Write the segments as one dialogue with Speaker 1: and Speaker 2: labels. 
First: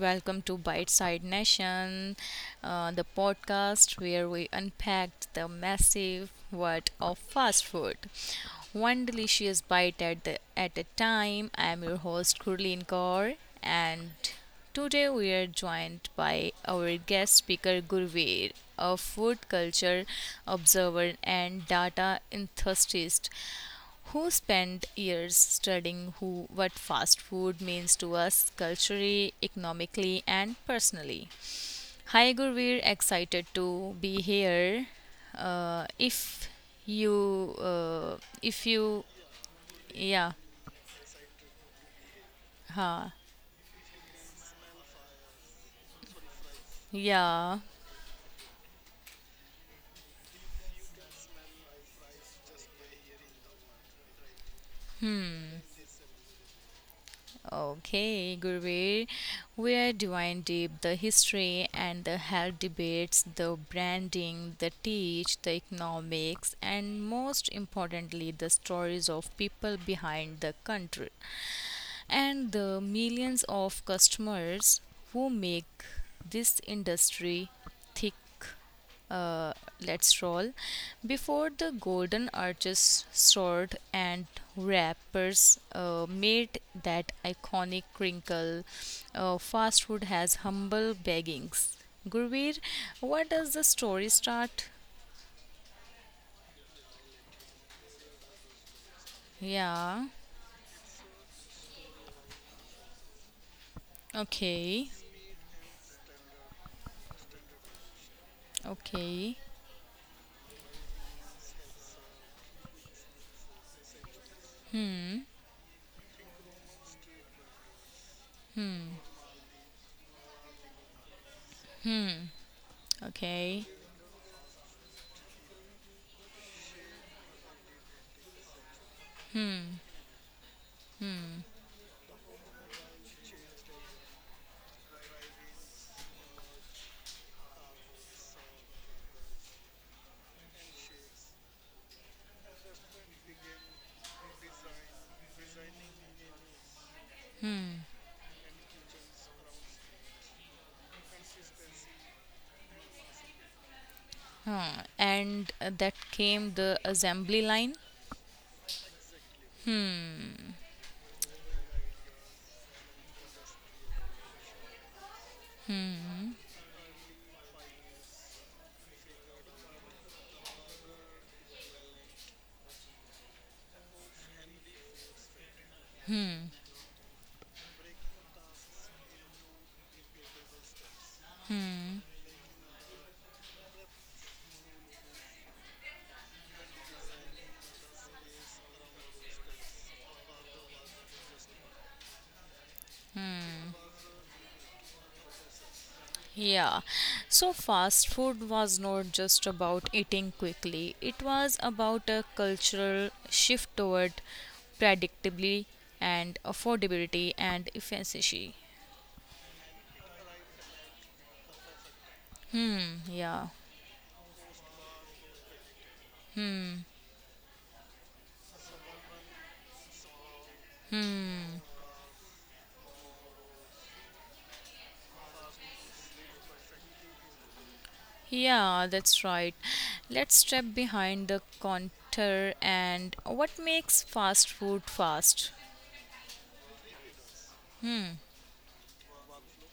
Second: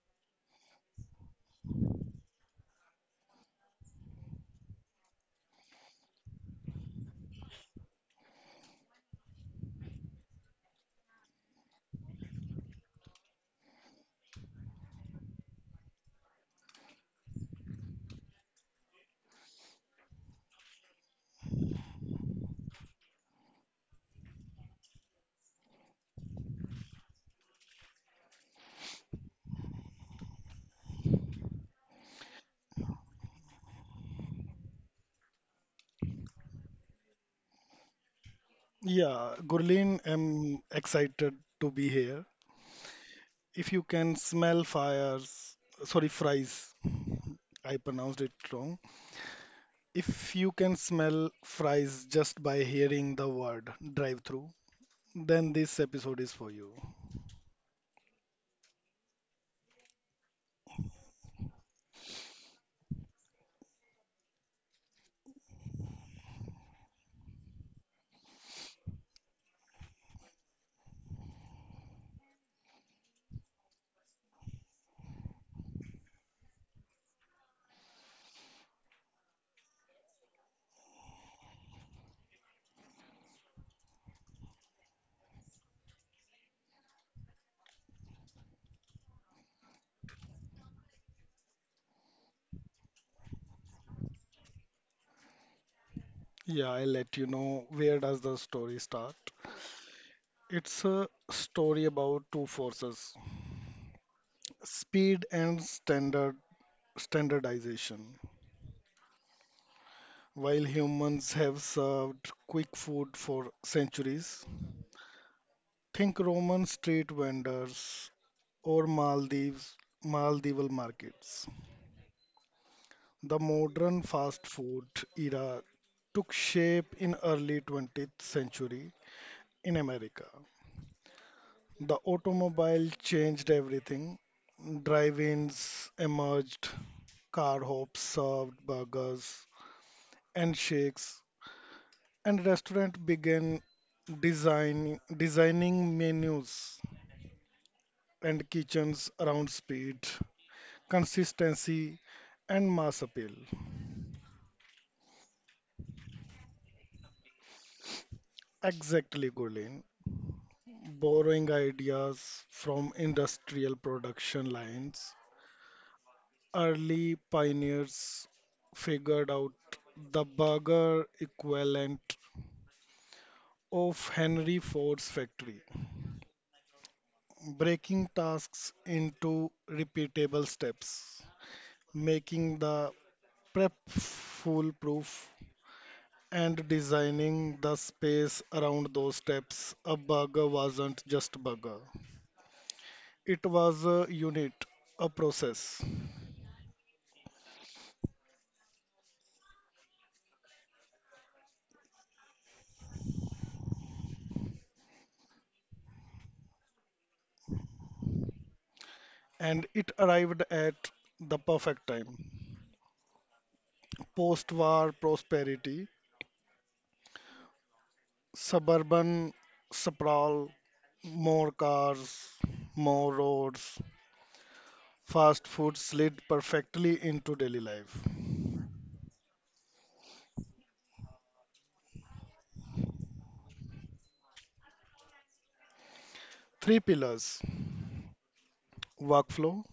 Speaker 1: welcome to Bite Side Nation, the podcast where we unpack the massive world of fast food. One delicious bite at the at a time. I am your host Kurleen Kaur and today we are joined by our guest speaker Gurveer, a food culture observer and data enthusiast who spent years studying who what fast food means to us culturally, economically and personally. Hi Gurveer, excited to be here. Uh, if you uh, if you
Speaker 2: Yeah, Gurleen,
Speaker 1: yeah,
Speaker 2: I'm excited to be here. If you can smell fires, sorry, fries,
Speaker 1: yeah.
Speaker 2: I pronounced it wrong. If you can smell fries just by hearing the word drive-through, then this episode is for you.
Speaker 1: Okay, Gurveer, where do I deep the history and the health debates, the branding, the teach, the economics, and most importantly, the stories of people behind the country and the millions of customers who make this industry thick. Let's roll. Before the golden arches, sword, and wrappers made that iconic crinkle, fast food has humble beggings. Gurveer, what does the story start?
Speaker 2: Yeah, I'll let you know where does the story start.
Speaker 1: Yeah,
Speaker 2: It's a story about two forces,
Speaker 1: okay,
Speaker 2: speed and standardization.
Speaker 1: okay,
Speaker 2: While humans have served quick food for centuries, think Roman street vendors or Maldives, Maldival markets. The
Speaker 1: okay.
Speaker 2: modern fast food era took shape in early 20th century in America. The automobile changed everything. Drive-ins emerged, car hops served burgers and shakes, and restaurants began designing menus and kitchens around speed consistency, and mass appeal.
Speaker 1: And that came the assembly line.
Speaker 2: Exactly, Gulen. Borrowing ideas from industrial production lines, early pioneers figured out the burger equivalent of Henry Ford's factory, breaking tasks into repeatable steps, making the prep foolproof and designing the space around those steps. A burger wasn't just burger. It was a unit, a process,
Speaker 1: Yeah, so fast food was not just about eating quickly, it was about a cultural shift toward predictability and affordability and efficiency.
Speaker 2: and it arrived at the perfect time.
Speaker 1: Yeah,
Speaker 2: Post-war prosperity, suburban sprawl, more cars, more roads, fast food slid perfectly into daily life.
Speaker 1: yeah, that's right. Let's step behind the counter and what makes fast food fast?
Speaker 2: Three pillars workflow,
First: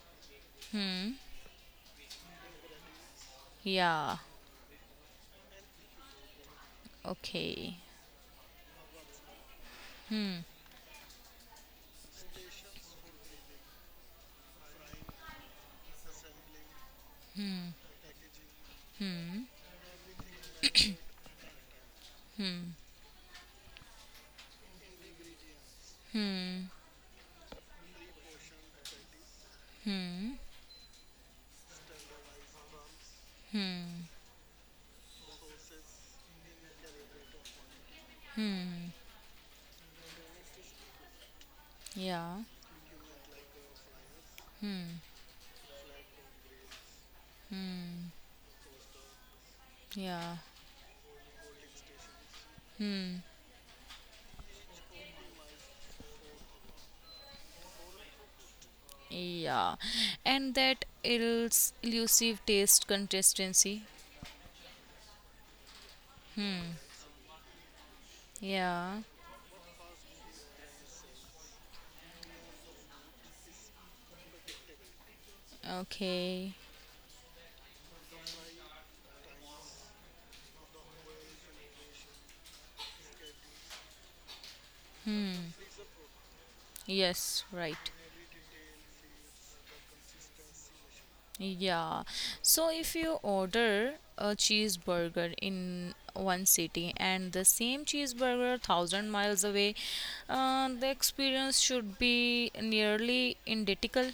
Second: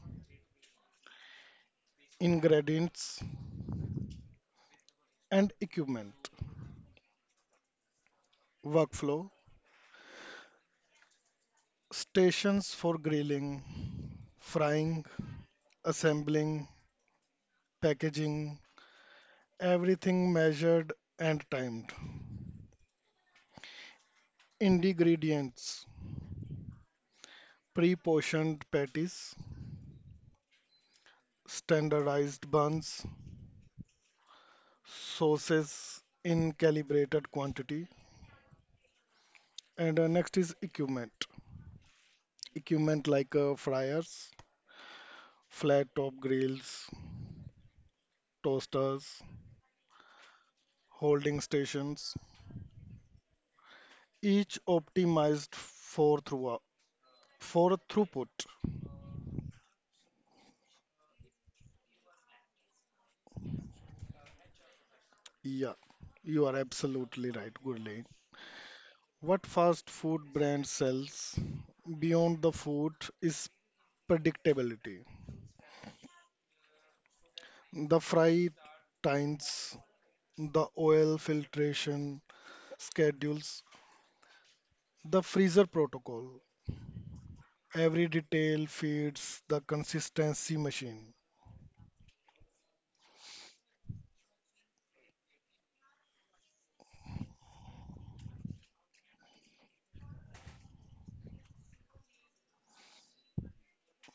Speaker 2: ingredients,
Speaker 1: Yeah,
Speaker 2: and equipment.
Speaker 1: okay.
Speaker 2: Workflow stations for grilling, frying, assembling, packaging, everything measured and timed. Ingredients pre portioned patties,
Speaker 1: Hmm,
Speaker 2: standardized buns,
Speaker 1: hmm,
Speaker 2: sauces in calibrated quantity.
Speaker 1: hmm,
Speaker 2: And next is equipment.
Speaker 1: yeah,
Speaker 2: Equipment like fryers,
Speaker 1: hmm,
Speaker 2: flat top grills,
Speaker 1: hmm,
Speaker 2: toasters,
Speaker 1: yeah,
Speaker 2: holding stations,
Speaker 1: hmm.
Speaker 2: each optimized for throughput.
Speaker 1: Yeah, and that elusive taste consistency.
Speaker 2: Yeah, you are absolutely right, Gurleen.
Speaker 1: Yeah,
Speaker 2: What fast food brand sells beyond the food is predictability.
Speaker 1: okay.
Speaker 2: The fry times, the oil filtration schedules, the
Speaker 1: Hmm,
Speaker 2: freezer protocol.
Speaker 1: yes, right.
Speaker 2: Every detail feeds the consistency machine.
Speaker 1: Yeah, so if you order a cheeseburger in one city and the same cheeseburger thousand miles away, the experience should be nearly identical.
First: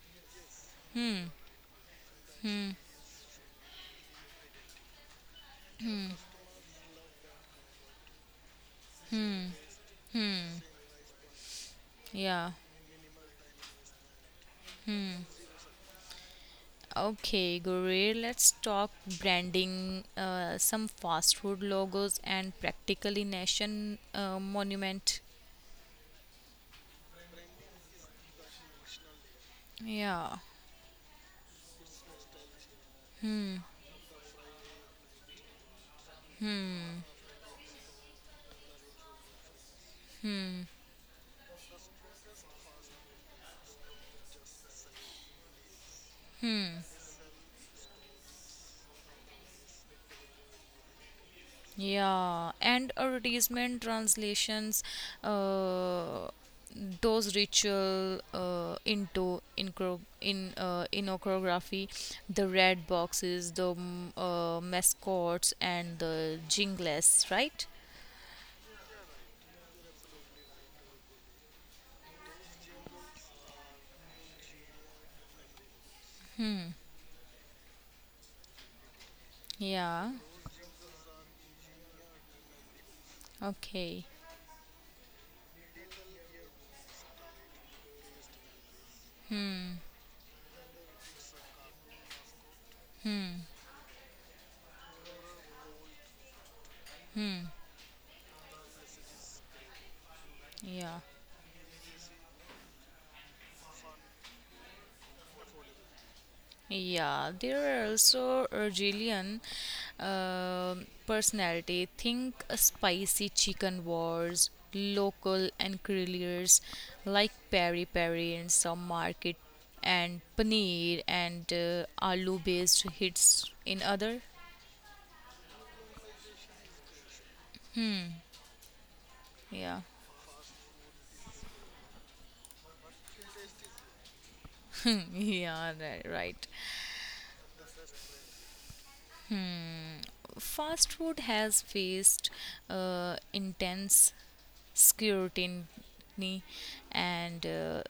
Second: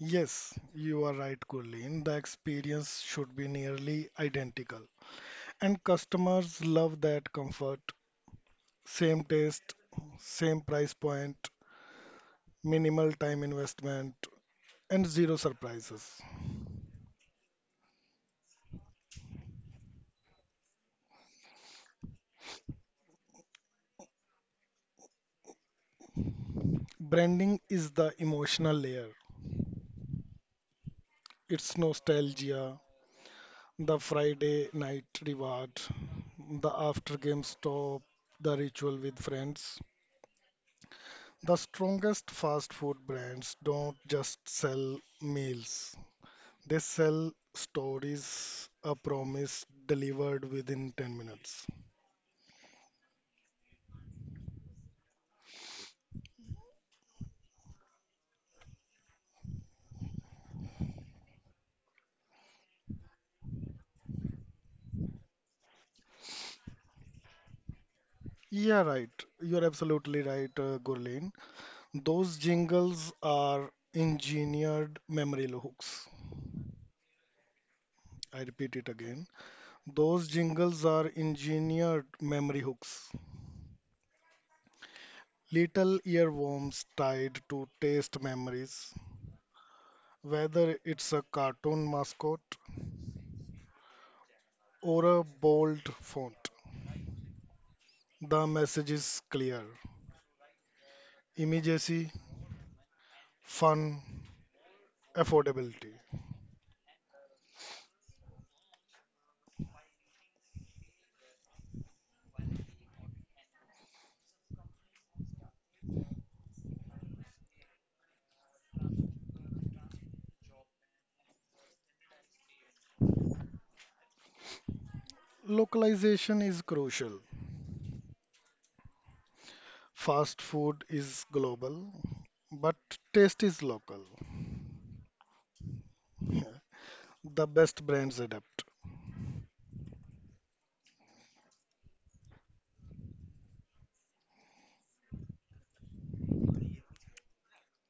Speaker 2: Yes, you are right, Gurleen. The experience should be nearly identical. And customers love that comfort. Same taste, same price point,
Speaker 1: Yeah.
Speaker 2: minimal time investment, and zero surprises.
Speaker 1: Okay, Gurir, let's talk branding, some fast food logos, and practically nation monument.
Speaker 2: Branding is the emotional layer.
Speaker 1: Yeah,
Speaker 2: It's nostalgia, the Friday night reward, the after game stop, the ritual with friends. The strongest fast food brands don't just sell meals, they sell stories, a promise delivered within 10 minutes.
Speaker 1: yeah, and advertisement translations, uh, those ritual into incro- in iconography, the red boxes, the mascots, and the jingles, right?
Speaker 2: Yeah, right. You're absolutely right, Gurleen. Those jingles are engineered memory hooks. I repeat it again.
Speaker 1: Yeah.
Speaker 2: Those jingles are engineered memory hooks.
Speaker 1: Okay.
Speaker 2: Little earworms tied to taste memories, whether it's a cartoon mascot or a bold font. The message is clear
Speaker 1: Yeah.
Speaker 2: immediacy, fun, affordability.
Speaker 1: Yeah, there are also Argelian personality. Think a spicy chicken wars, local and enquiries like peri peri in some market, and paneer and aloo based hits in other.
Speaker 2: Localization is crucial.
Speaker 1: Yeah,
Speaker 2: Fast food is global, but taste is local.
Speaker 1: yeah, right.
Speaker 2: The best brands adapt.
Speaker 1: Fast food has faced intense scrutiny and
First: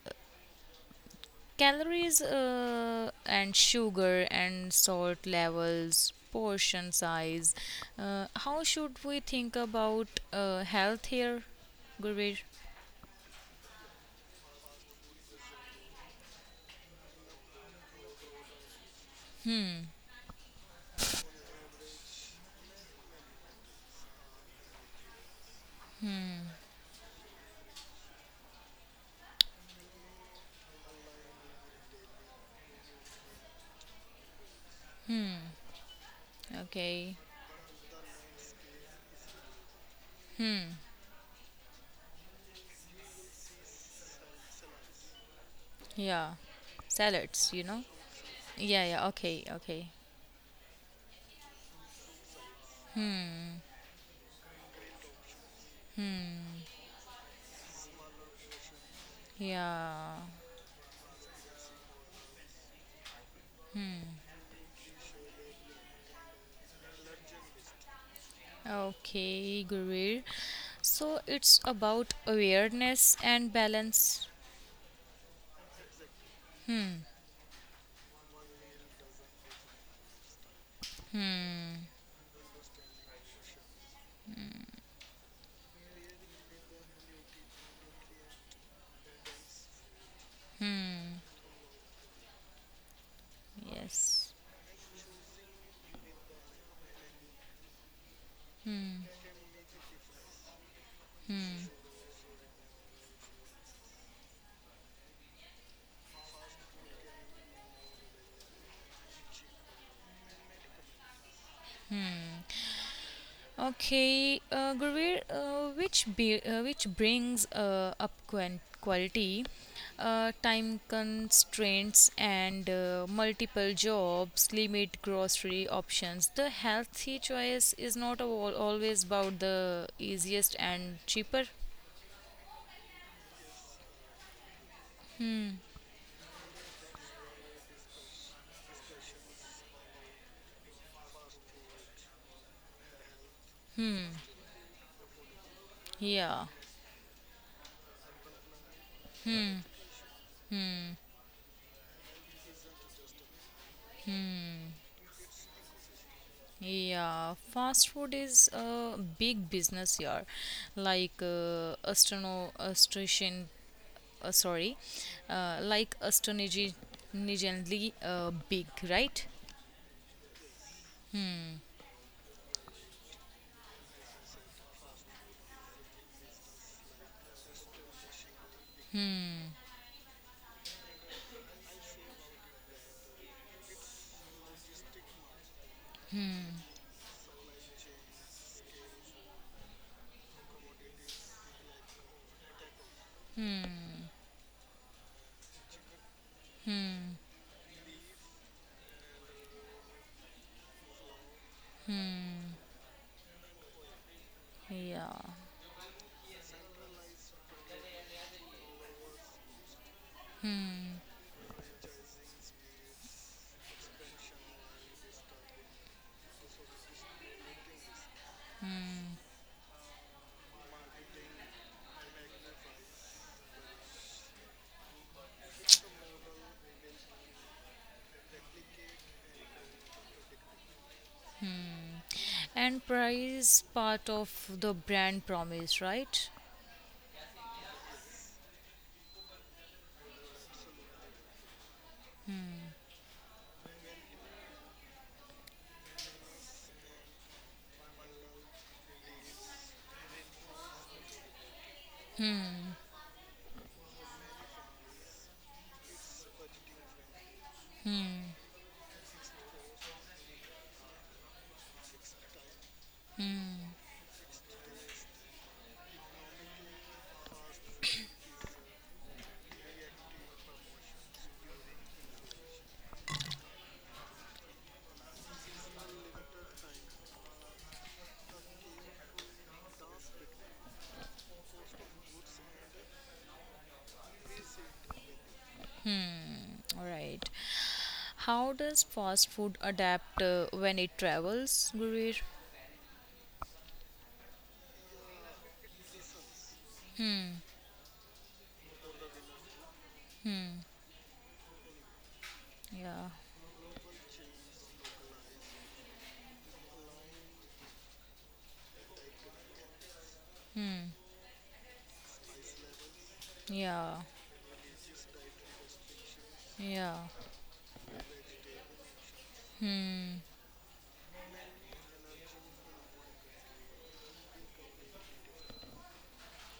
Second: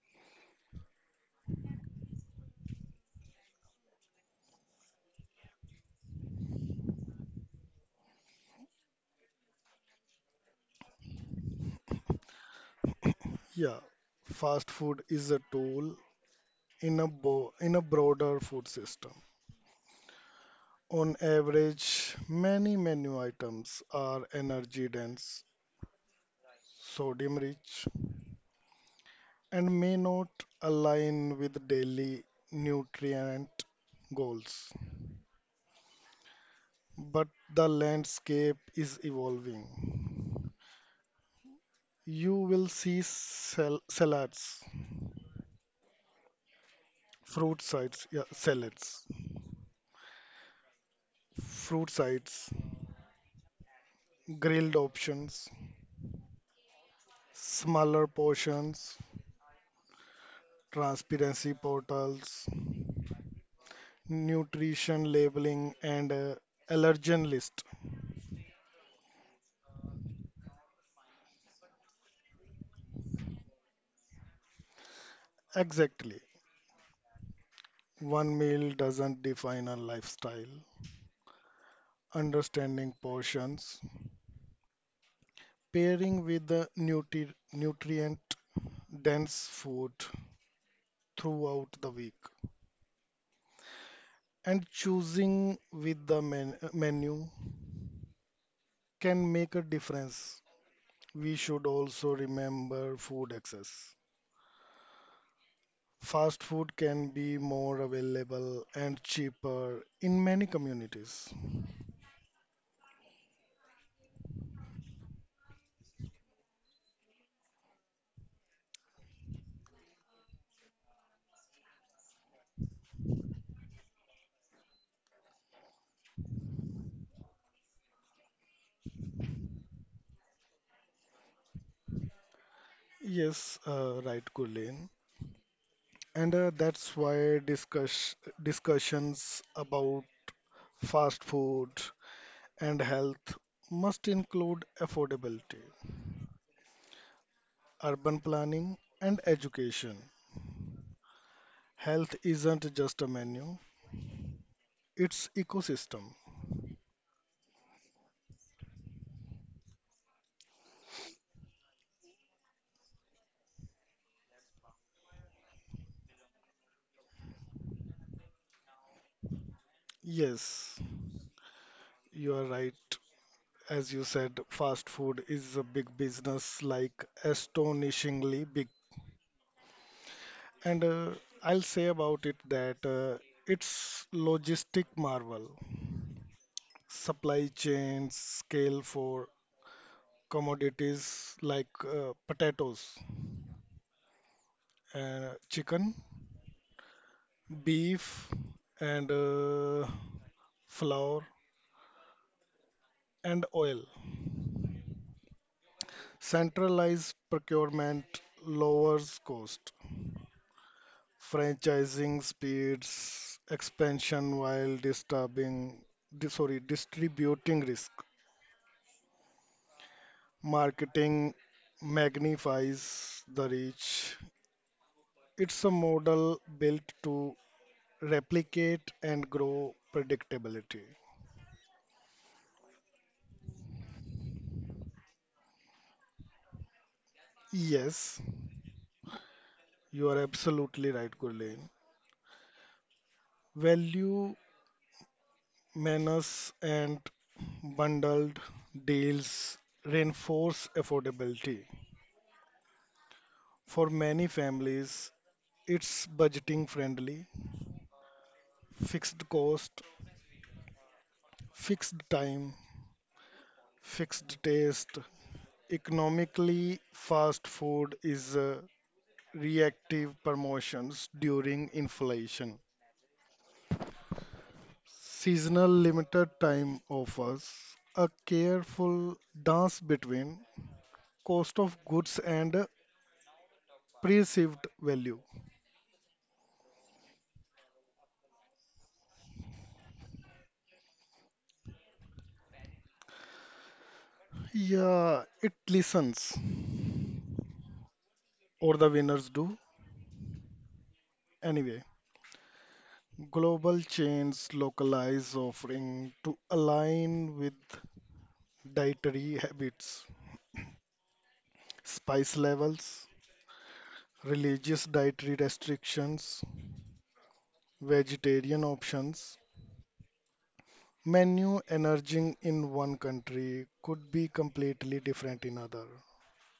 Speaker 1: Calories and sugar and salt levels, portion size. How should we think about health here, Gurveer?
Speaker 2: Yeah, fast food is a tool in a broader food system. On average, many menu items are energy dense, sodium rich, and may not align with daily nutrient goals.
Speaker 1: Okay,
Speaker 2: But the landscape is evolving. You will see salads,
Speaker 1: yeah, salads, you
Speaker 2: fruit
Speaker 1: know?
Speaker 2: sides, yeah,
Speaker 1: Yeah, yeah,
Speaker 2: salads,
Speaker 1: okay, okay.
Speaker 2: fruit sides, grilled options, smaller portions,
Speaker 1: Yeah,
Speaker 2: transparency portals, nutrition labeling, and allergen list.
Speaker 1: okay, Gurveer. So it's about awareness and balance.
Speaker 2: Exactly.
Speaker 1: Hmm,
Speaker 2: One meal doesn't define a lifestyle.
Speaker 1: hmm,
Speaker 2: Understanding portions, pairing with the nutrient dense food
Speaker 1: hmm,
Speaker 2: throughout the week,
Speaker 1: yes.
Speaker 2: and choosing with the menu
Speaker 1: Hmm,
Speaker 2: can make a difference. We should
Speaker 1: hmm.
Speaker 2: also remember food access. Fast food can be more available and cheaper in many communities.
Speaker 1: Okay, Gurveer, which brings up quality, time constraints, and multiple jobs, limit grocery options. The healthy choice is not always about the easiest and cheaper.
Speaker 2: Yes, right, Gulen. And that's why discussions about fast food and health must include affordability,
Speaker 1: Yeah.
Speaker 2: urban planning, and education. Health isn't just a menu, it's ecosystem.
Speaker 1: Yeah, fast food is a big business here, like uh, Astro Austrasian uh, sorry, like astonishingly big, right?
Speaker 2: Yes, you are right. As you said, fast food is a big business, like astonishingly big. And I'll say about it that it's logistic marvel. Supply chains scale for commodities like potatoes,
Speaker 1: Hmm.
Speaker 2: chicken, beef, and flour and oil.
Speaker 1: Yeah.
Speaker 2: Centralized procurement lowers cost. Franchising speeds expansion while distributing risk. Marketing magnifies the reach. It's a model built to replicate and grow predictability.
Speaker 1: And price part of the brand promise, right?
Speaker 2: Yes, you are absolutely right, Gurleen. Value, menace, and bundled deals reinforce affordability. For many families, it's budgeting friendly, fixed cost, fixed time, fixed taste. Economically, fast food is reactive promotions during inflation. Seasonal limited time offers a careful dance between cost of goods and perceived value.
Speaker 1: All right. How does fast food adapt when it travels, Gurir?
Speaker 2: Yeah, it listens, or the winners do. Anyway,
Speaker 1: Yeah.
Speaker 2: global chains localize offering to align with dietary habits, spice levels,
Speaker 1: Yeah.
Speaker 2: religious dietary restrictions,
Speaker 1: Yeah.
Speaker 2: vegetarian options, menu emerging in one country could be completely different in other.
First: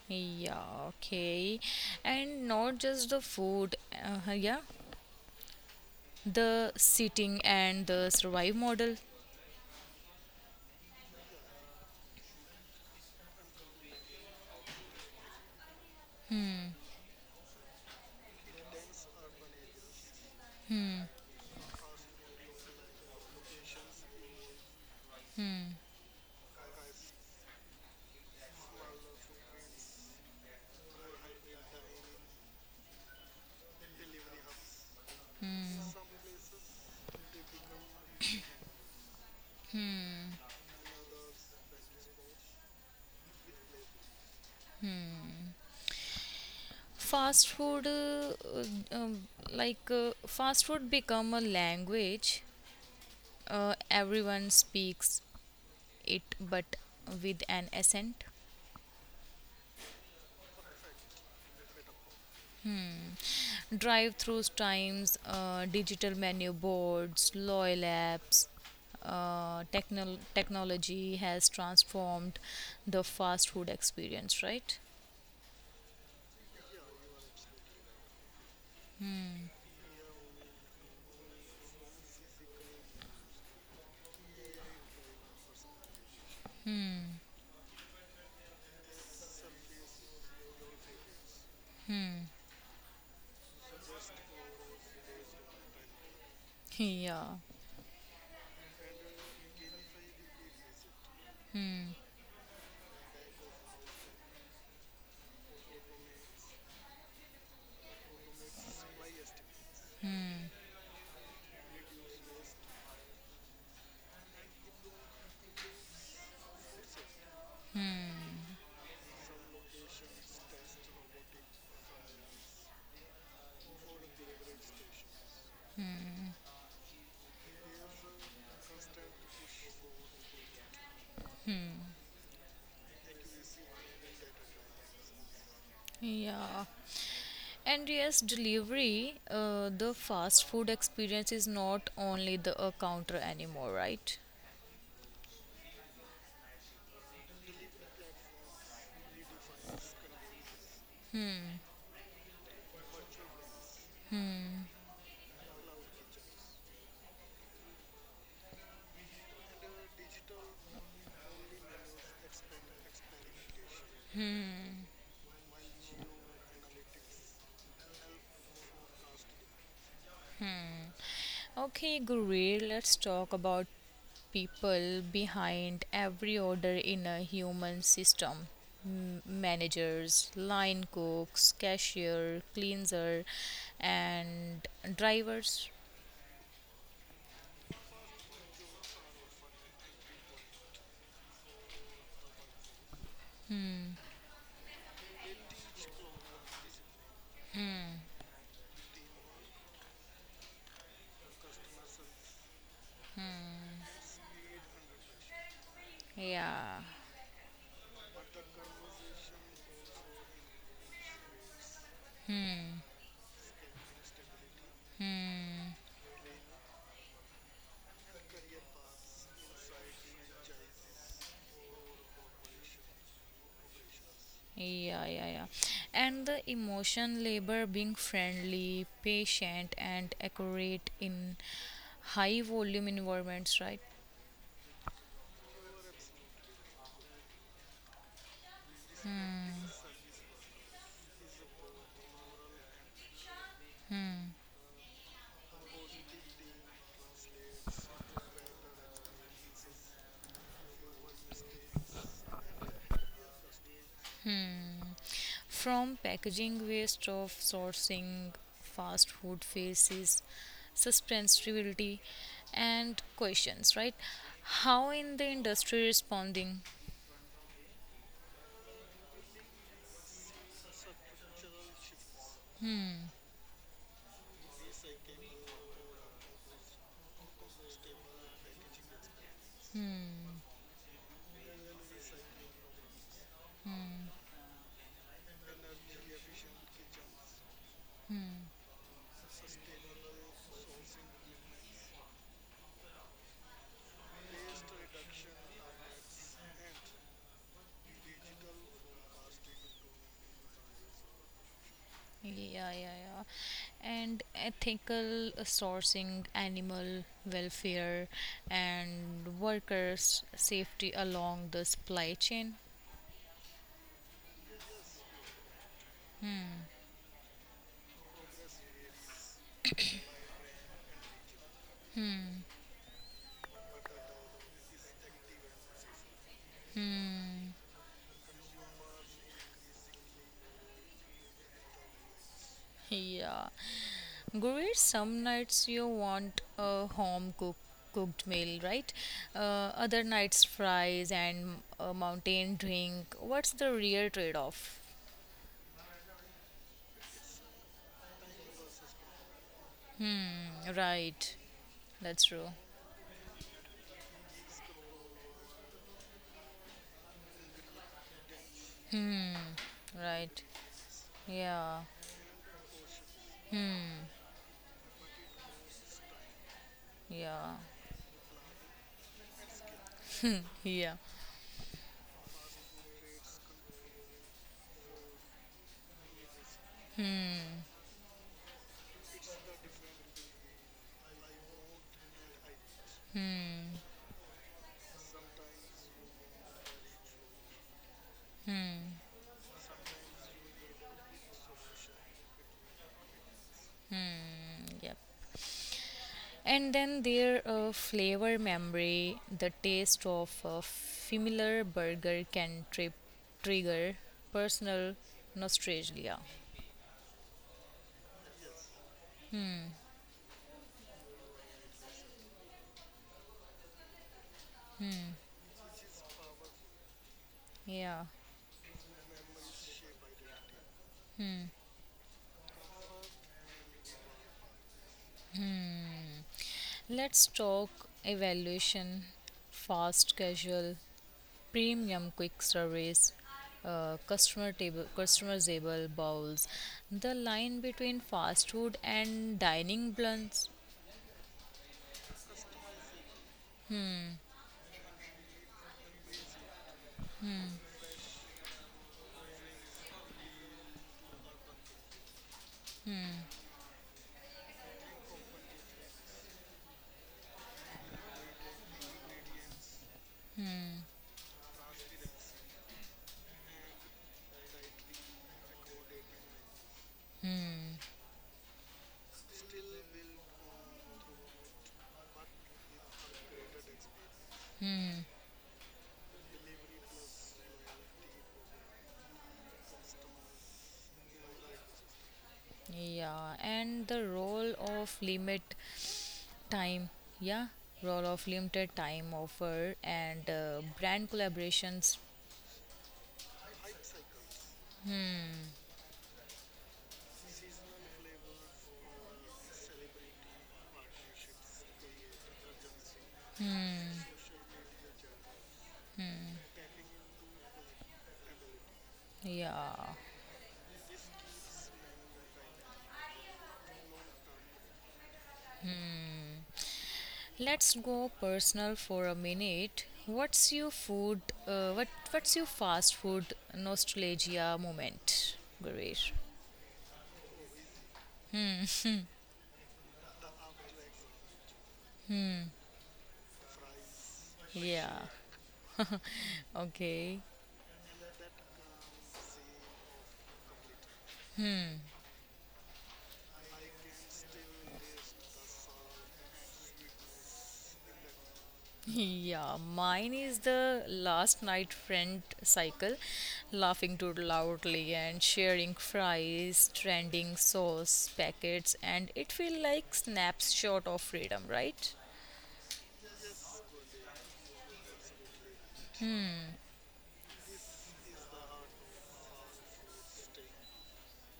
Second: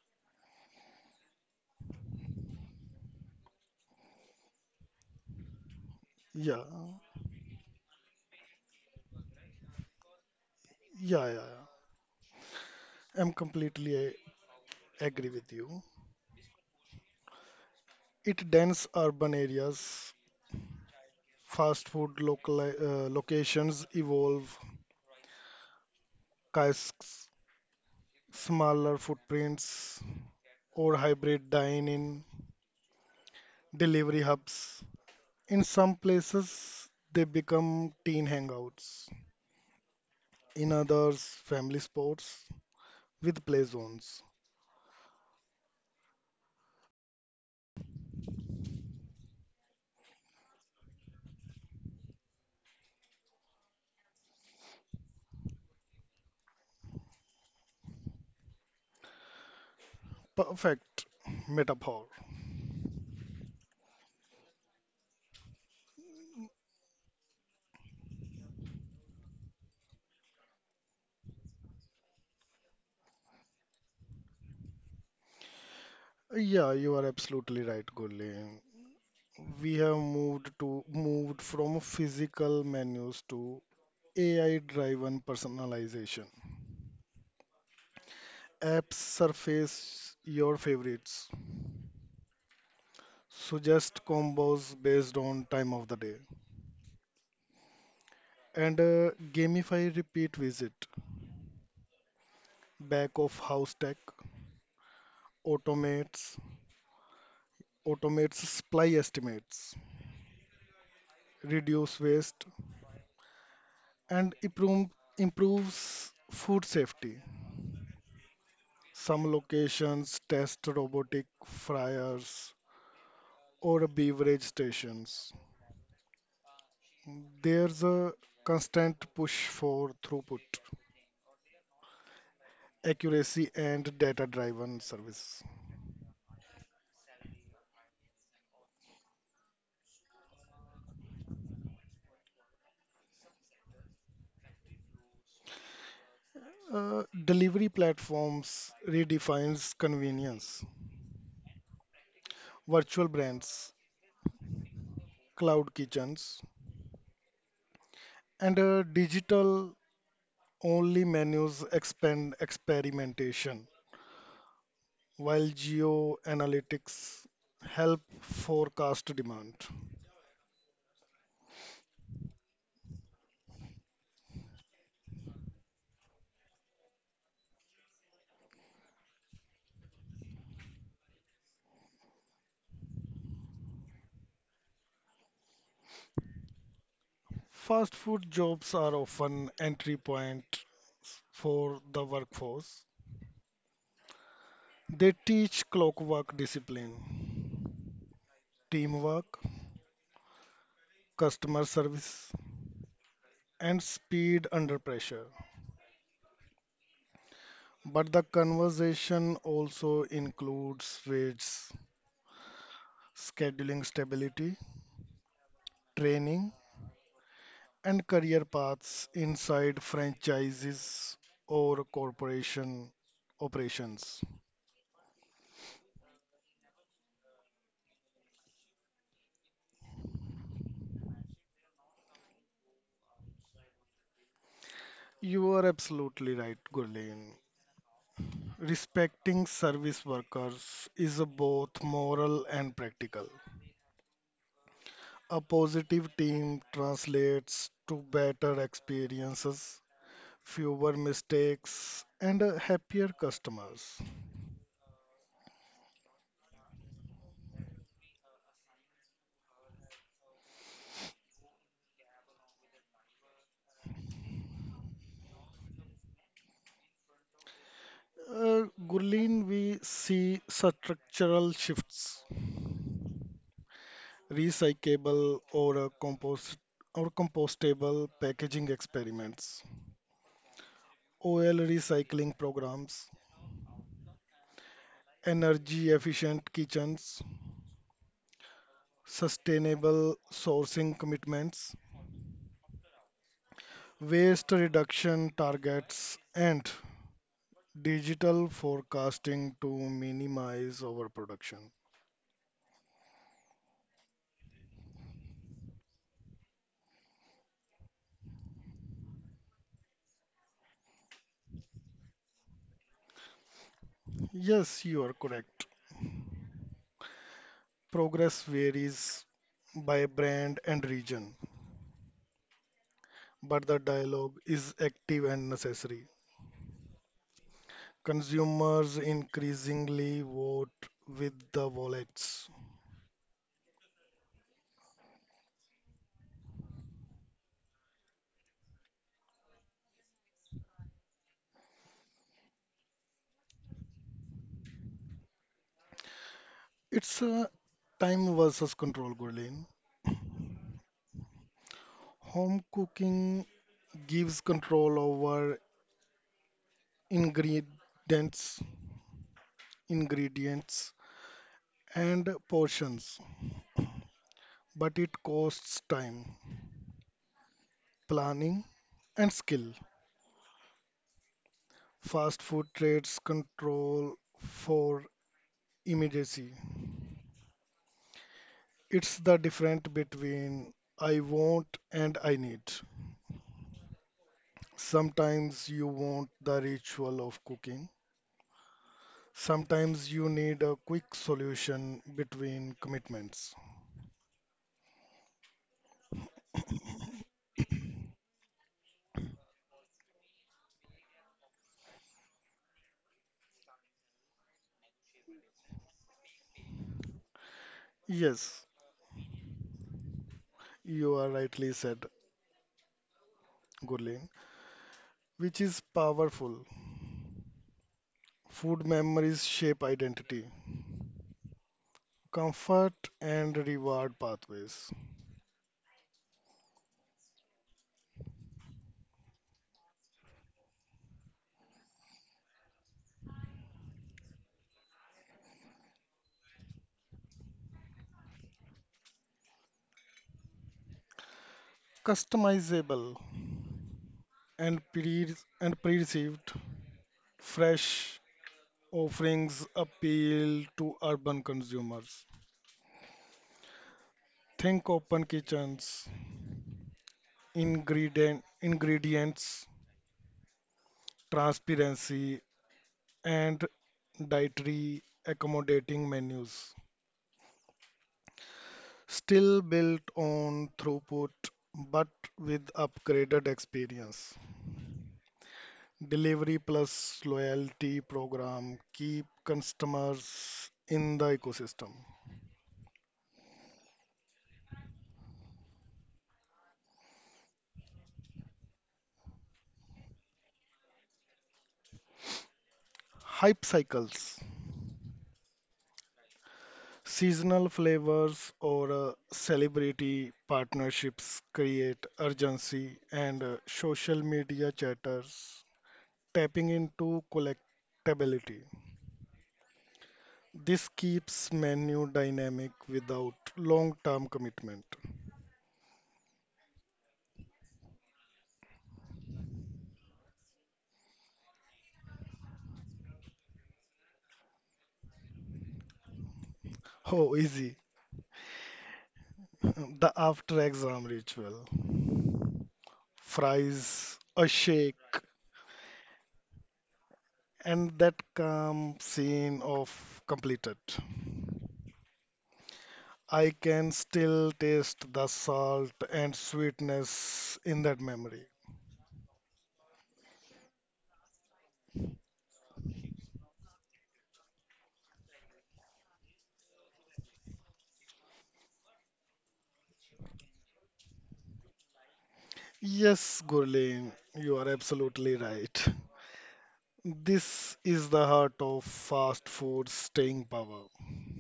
Speaker 1: Yeah. Okay. And not just the food, yeah,
Speaker 2: Yeah,
Speaker 1: the seating and the survive model.
Speaker 2: yeah, yeah. yeah. I'm completely agree with you. It dense urban areas, fast food local locations evolve, kiosks, smaller footprints, or hybrid dine-in, delivery hubs. In some places, they become teen hangouts, in others family sports with play zones.
Speaker 1: Fast food um, like fast food become a language everyone speaks it but with an accent.
Speaker 2: Perfect metaphor.
Speaker 1: Drive through times, digital menu boards, loyal apps, technology has transformed the fast food experience, right?
Speaker 2: Yeah, you are absolutely right, Gulli. We have moved from physical menus to AI-driven personalization. Apps surface your favorites, suggest combos based on time of the day,
Speaker 1: Yeah,
Speaker 2: and gamify repeat visit. Back of house tech automates automates supply estimates, reduce waste, and improves food safety. Some locations test robotic fryers or beverage stations. There's a constant push for throughput, accuracy, and data-driven service.
Speaker 1: yeah. And yes, delivery, the fast food experience is not only the counter anymore, right?
Speaker 2: Delivery platforms redefines convenience. Virtual brands, cloud kitchens, and digital-only menus expand experimentation, while geoanalytics help forecast demand.
Speaker 1: Okay, Gurir, let's talk about people behind every order in a human system. Managers, line cooks, cashier, cleanser, and drivers.
Speaker 2: Fast food jobs are often entry point for the workforce. They teach clockwork discipline, teamwork, customer service, and speed under pressure.
Speaker 1: Yeah.
Speaker 2: But the conversation also includes wage, scheduling stability,
Speaker 1: Hmm.
Speaker 2: training, and career paths inside franchises or corporation operations.
Speaker 1: Yeah, yeah, yeah. And the emotion labor being friendly, patient, and accurate in high volume environments, right?
Speaker 2: You are absolutely right, Gurleen. Respecting service workers is both moral and practical. A positive team translates to better experiences, fewer mistakes, and happier customers.
Speaker 1: From packaging waste of sourcing fast food faces, suspensivity, and questions, right? How in the industry responding?
Speaker 2: Gurleen, we see structural shifts recyclable or compostable packaging experiments, oil recycling programs, energy efficient kitchens, sustainable sourcing commitments, waste reduction targets and digital forecasting to minimize overproduction.
Speaker 1: Yeah, yeah, yeah. And ethical sourcing, animal welfare, and workers' safety along the supply chain.
Speaker 2: Yes, you are correct. Progress varies by brand and region, but the dialogue is active and necessary. Consumers increasingly vote with the wallets.
Speaker 1: Yeah. Gurir, some nights you want a home cook cooked meal, right? Other nights fries and a mountain drink. What's the real trade-off?
Speaker 2: It's a time versus control, Gurleen.
Speaker 1: Right. That's true.
Speaker 2: Home cooking gives control over ingredients,
Speaker 1: Right.
Speaker 2: ingredients
Speaker 1: Yeah.
Speaker 2: and portions, but it costs time,
Speaker 1: Yeah.
Speaker 2: planning and skill.
Speaker 1: Yeah.
Speaker 2: Fast food trades control for immediacy. It's the difference between I want and I need. Sometimes you want the ritual of cooking. Sometimes you need a quick solution between commitments.
Speaker 1: Mm, yep. And then their flavor memory, the taste of a familiar burger can trigger personal nostalgia.
Speaker 2: Yes, you are rightly said, Gurleen, which is powerful.
Speaker 1: Yeah.
Speaker 2: Food memories shape identity, comfort and reward pathways.
Speaker 1: Let's talk evaluation, fast casual, premium quick service, customer table, customizable bowls, the line between fast food and dining blunts.
Speaker 2: Customizable and pre and perceived fresh offerings appeal to urban consumers. Think open kitchens, ingredients transparency, and dietary accommodating menus. Still built on throughput but with upgraded experience. Delivery plus loyalty program keep customers in the ecosystem.
Speaker 1: Yeah, and the role of time yeah limited time offer and brand collaborations.
Speaker 2: Hype cycles,
Speaker 1: Hmm.
Speaker 2: seasonal flavors or celebrity partnerships create urgency and
Speaker 1: Hmm.
Speaker 2: social media chatters tapping into collectability.
Speaker 1: Yeah,
Speaker 2: This keeps menu dynamic without long term commitment.
Speaker 1: let's go personal for a minute. What's your fast food nostalgia moment, Guresh?
Speaker 2: Oh, easy. The after exam ritual. Fries, a shake,
Speaker 1: Yeah, okay.
Speaker 2: and that calm scene of completed. I can still taste the salt and sweetness in that memory.
Speaker 1: Yeah, mine is the last night friend cycle, laughing too loudly and sharing fries, trending sauce packets, and it feels like snapshot of freedom, right?
Speaker 2: Yes, Gurleen, you are absolutely right. This is the heart of fast food's staying power.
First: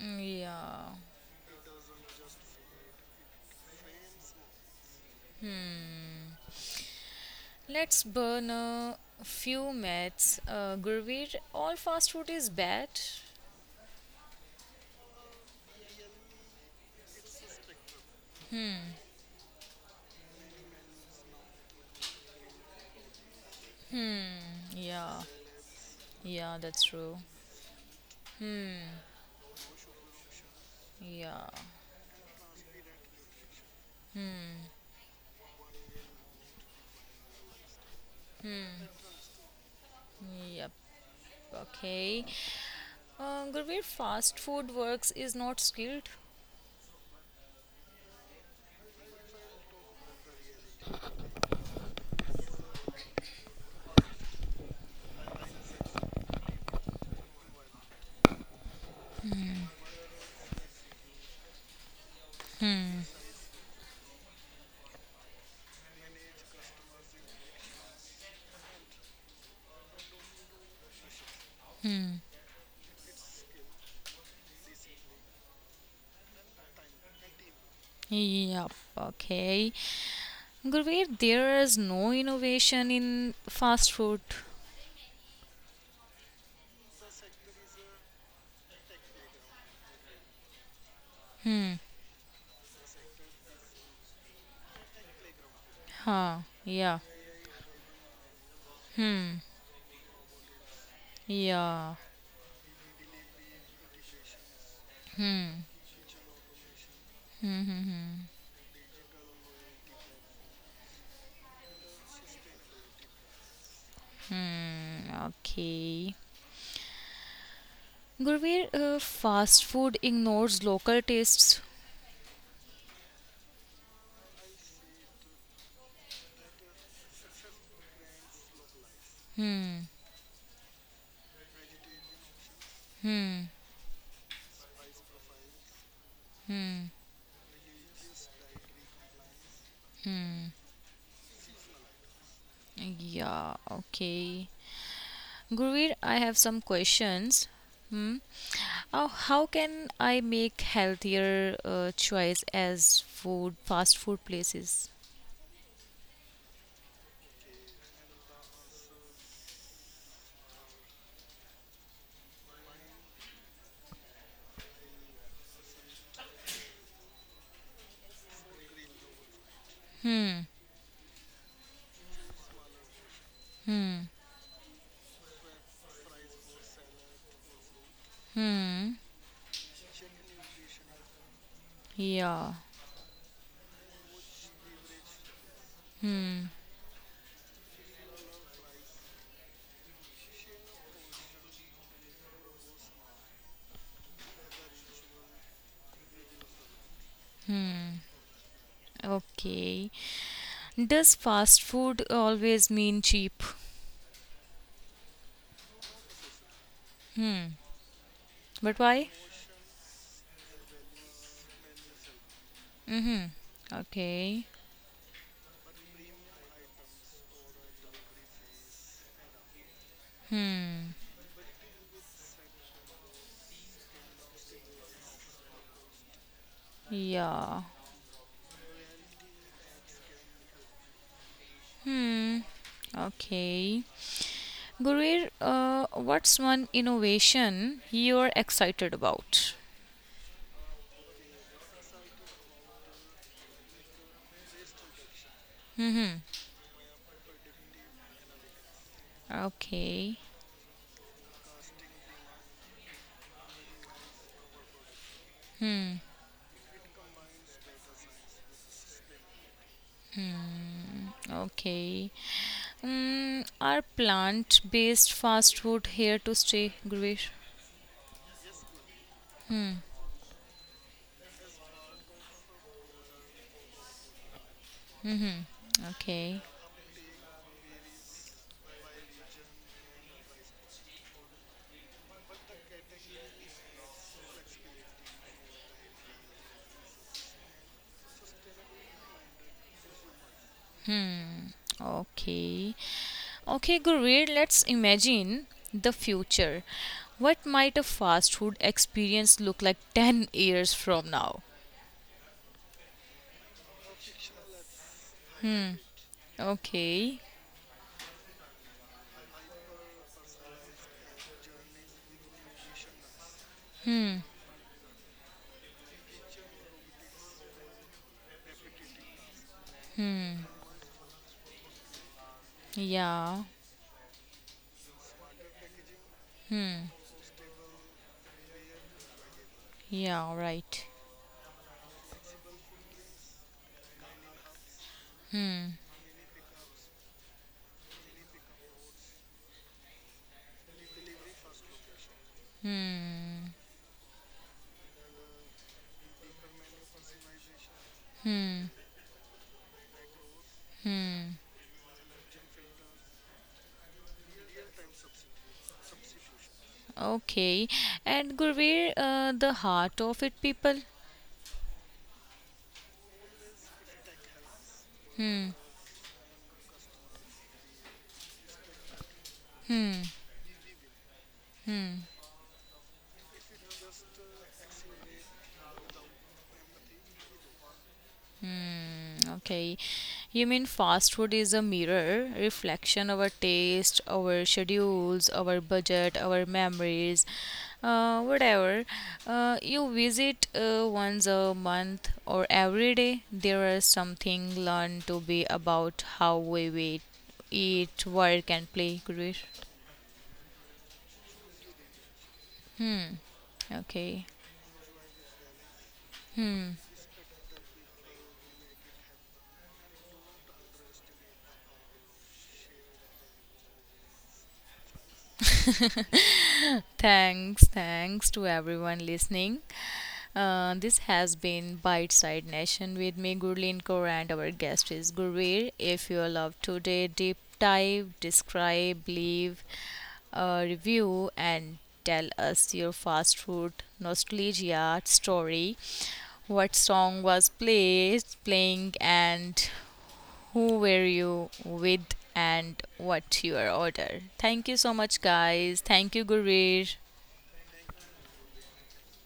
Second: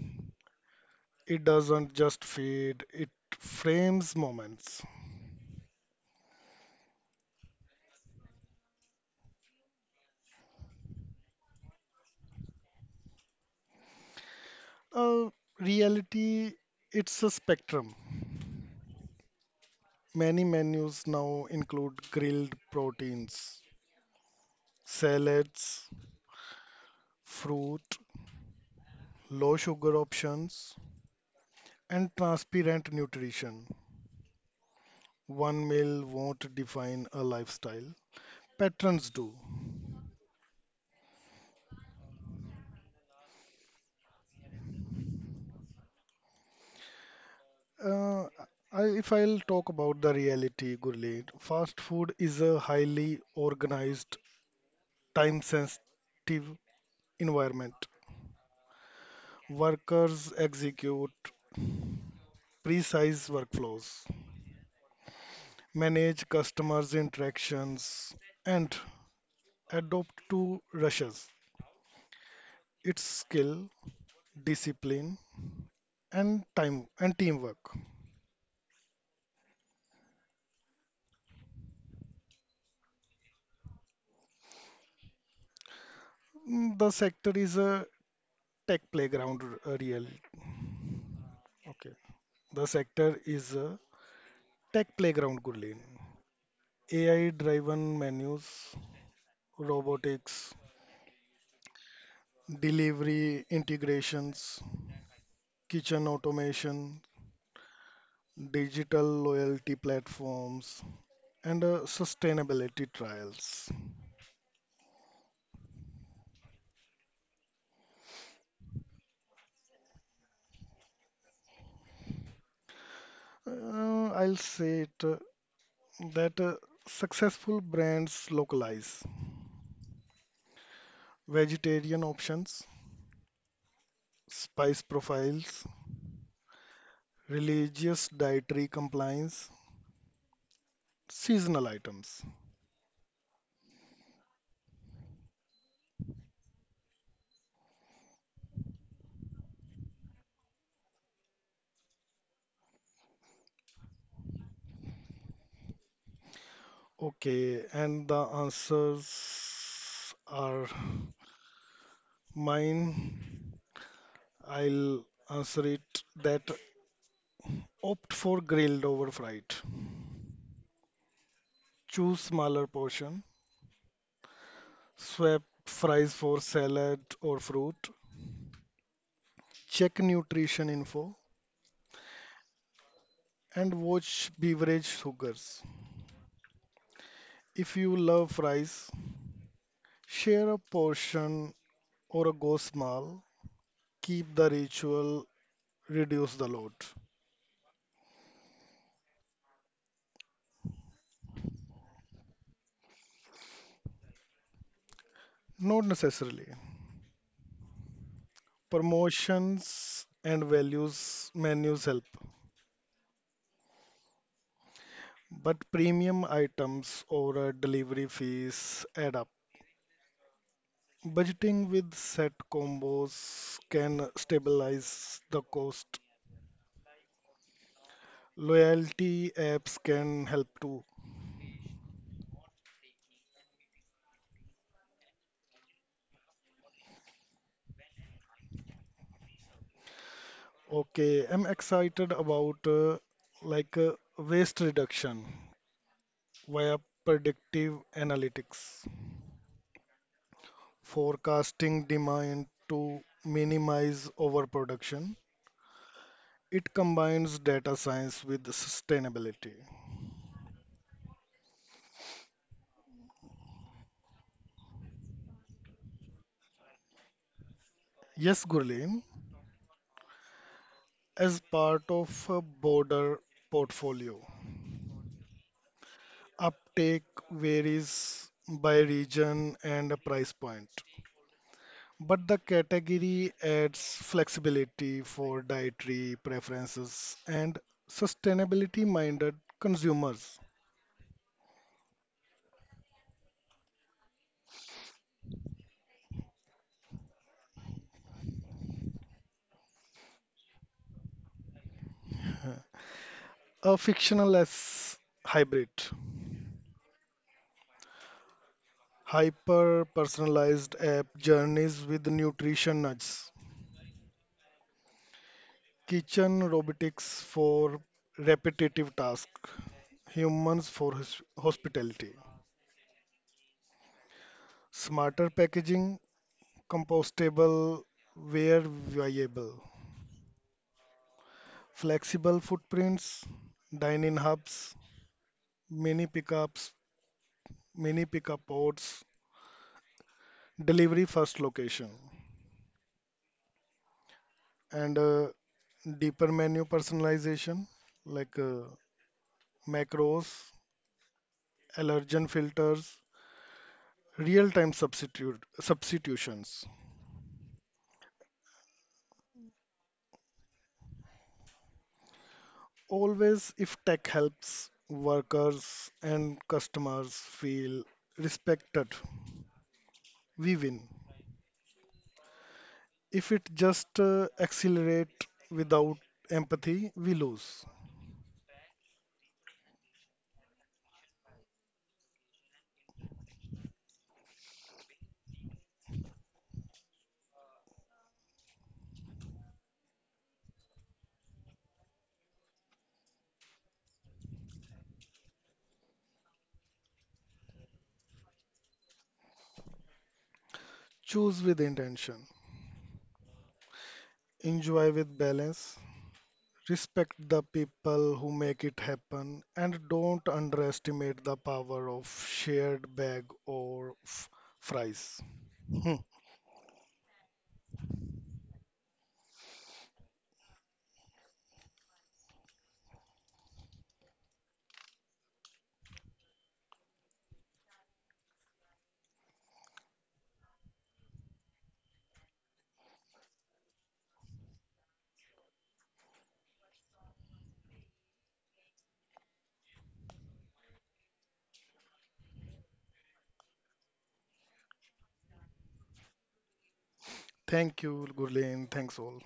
Speaker 1: Mm, yeah.
Speaker 2: It doesn't just fade, it frames moments.
Speaker 1: Let's burn a few myths. Gurveer, all fast food is bad.
Speaker 2: Uh, Reality, it's a spectrum. Many menus now include grilled proteins,
Speaker 1: Yeah,
Speaker 2: salads,
Speaker 1: yeah, that's true.
Speaker 2: fruit, low sugar options,
Speaker 1: Yeah,
Speaker 2: and transparent nutrition. One meal won't define a lifestyle, patterns do.
Speaker 1: yep. Okay. Gurveer, fast food works is not skilled.
Speaker 2: Uh, if I'll talk about the reality, Gurleen, fast food is a highly organized, time sensitive environment. Workers execute precise workflows, manage customers' interactions, and adopt to rushes. It's skill, discipline, and time and teamwork.
Speaker 1: Yep, okay. Gurveer, there is no innovation in fast food.
Speaker 2: Mm, the sector is a tech playground, real. Okay. The sector is a tech playground, Gurleen.
Speaker 1: Huh, yeah,
Speaker 2: AI-driven menus, robotics,
Speaker 1: yeah.
Speaker 2: delivery integrations, kitchen automation,
Speaker 1: Hmm,
Speaker 2: digital loyalty platforms, and sustainability trials.
Speaker 1: okay. Gurveer, fast food ignores local tastes.
Speaker 2: I'll say it that successful brands localize
Speaker 1: Hmm,
Speaker 2: vegetarian options,
Speaker 1: hmm.
Speaker 2: spice profiles, religious dietary compliance, seasonal items.
Speaker 1: Yeah, okay. Gurveer, I have some questions. Hmm. How can I make healthier choice as food fast food places?
Speaker 2: Okay, and the answers are mine. I'll answer it that opt for grilled over fried. Choose smaller portion, swap fries for salad or fruit.
Speaker 1: Hmm.
Speaker 2: Check nutrition info
Speaker 1: Yeah.
Speaker 2: and watch beverage sugars. If you love fries, share a portion or a go small. Keep the ritual, reduce the load.
Speaker 1: Okay. Does fast food always mean cheap?
Speaker 2: Not necessarily.
Speaker 1: But why?
Speaker 2: Promotions and values menus help,
Speaker 1: Okay.
Speaker 2: but premium items or a delivery fees add up. Budgeting with set combos can stabilize the cost
Speaker 1: Yeah.
Speaker 2: loyalty apps can help too.
Speaker 1: Okay. Gurir, what's one innovation you're excited about?
Speaker 2: Okay, I'm excited about waste reduction via predictive analytics,
Speaker 1: Okay.
Speaker 2: forecasting demand to minimize overproduction. It combines data science with sustainability.
Speaker 1: Okay. Mm, are plant based fast food here to stay, Gurir?
Speaker 2: Yes, Gurleen, as part of a broader portfolio,
Speaker 1: Okay.
Speaker 2: uptake varies by region and price point. But the category adds flexibility for dietary preferences and sustainability-minded consumers.
Speaker 1: Okay. Okay, Gurir, let's imagine the future. What might a fast food experience look like 10 years from now?
Speaker 2: A frictionless hybrid,
Speaker 1: Okay.
Speaker 2: hyper-personalized app journeys with nutrition nudges, kitchen robotics for repetitive tasks,
Speaker 1: Hmm.
Speaker 2: humans for hospitality,
Speaker 1: Yeah.
Speaker 2: smarter packaging,
Speaker 1: Hmm.
Speaker 2: compostable, where viable,
Speaker 1: Yeah, right.
Speaker 2: flexible footprints, dine-in hubs,
Speaker 1: Hmm.
Speaker 2: mini pickups, mini pickup ports, delivery first location,
Speaker 1: Hmm.
Speaker 2: and deeper menu personalization like
Speaker 1: Hmm.
Speaker 2: macros,
Speaker 1: Hmm.
Speaker 2: allergen filters, real-time substitute substitutions.
Speaker 1: Okay. And Gurveer, the heart of it, people.
Speaker 2: Always, if tech helps
Speaker 1: Hmm.
Speaker 2: workers and customers feel respected, we win. If it just accelerate without empathy, we lose.
Speaker 1: Mm, okay. You mean fast food is a mirror, reflection of our taste, our schedules, our budget, our memories, whatever. You visit once a month or every day, there is something learned to be about how we wait, eat, work, and play. Great.
Speaker 2: Choose with intention,
Speaker 1: Okay.
Speaker 2: enjoy with balance, respect the people who make it happen, and don't underestimate the power of shared bag or fries. Hmm.
Speaker 1: Thanks to everyone listening. This has been Bite Side Nation with me, Gurleen Kaur, and our guest is Gurveer. If you love today, deep dive, describe, leave a review, and tell us your fast food nostalgia story. What song was playing, and who were you with, and what your order? Thank you so much, guys. Thank you, Gurveer.
Speaker 2: Thank you, Gurleen. Thanks all.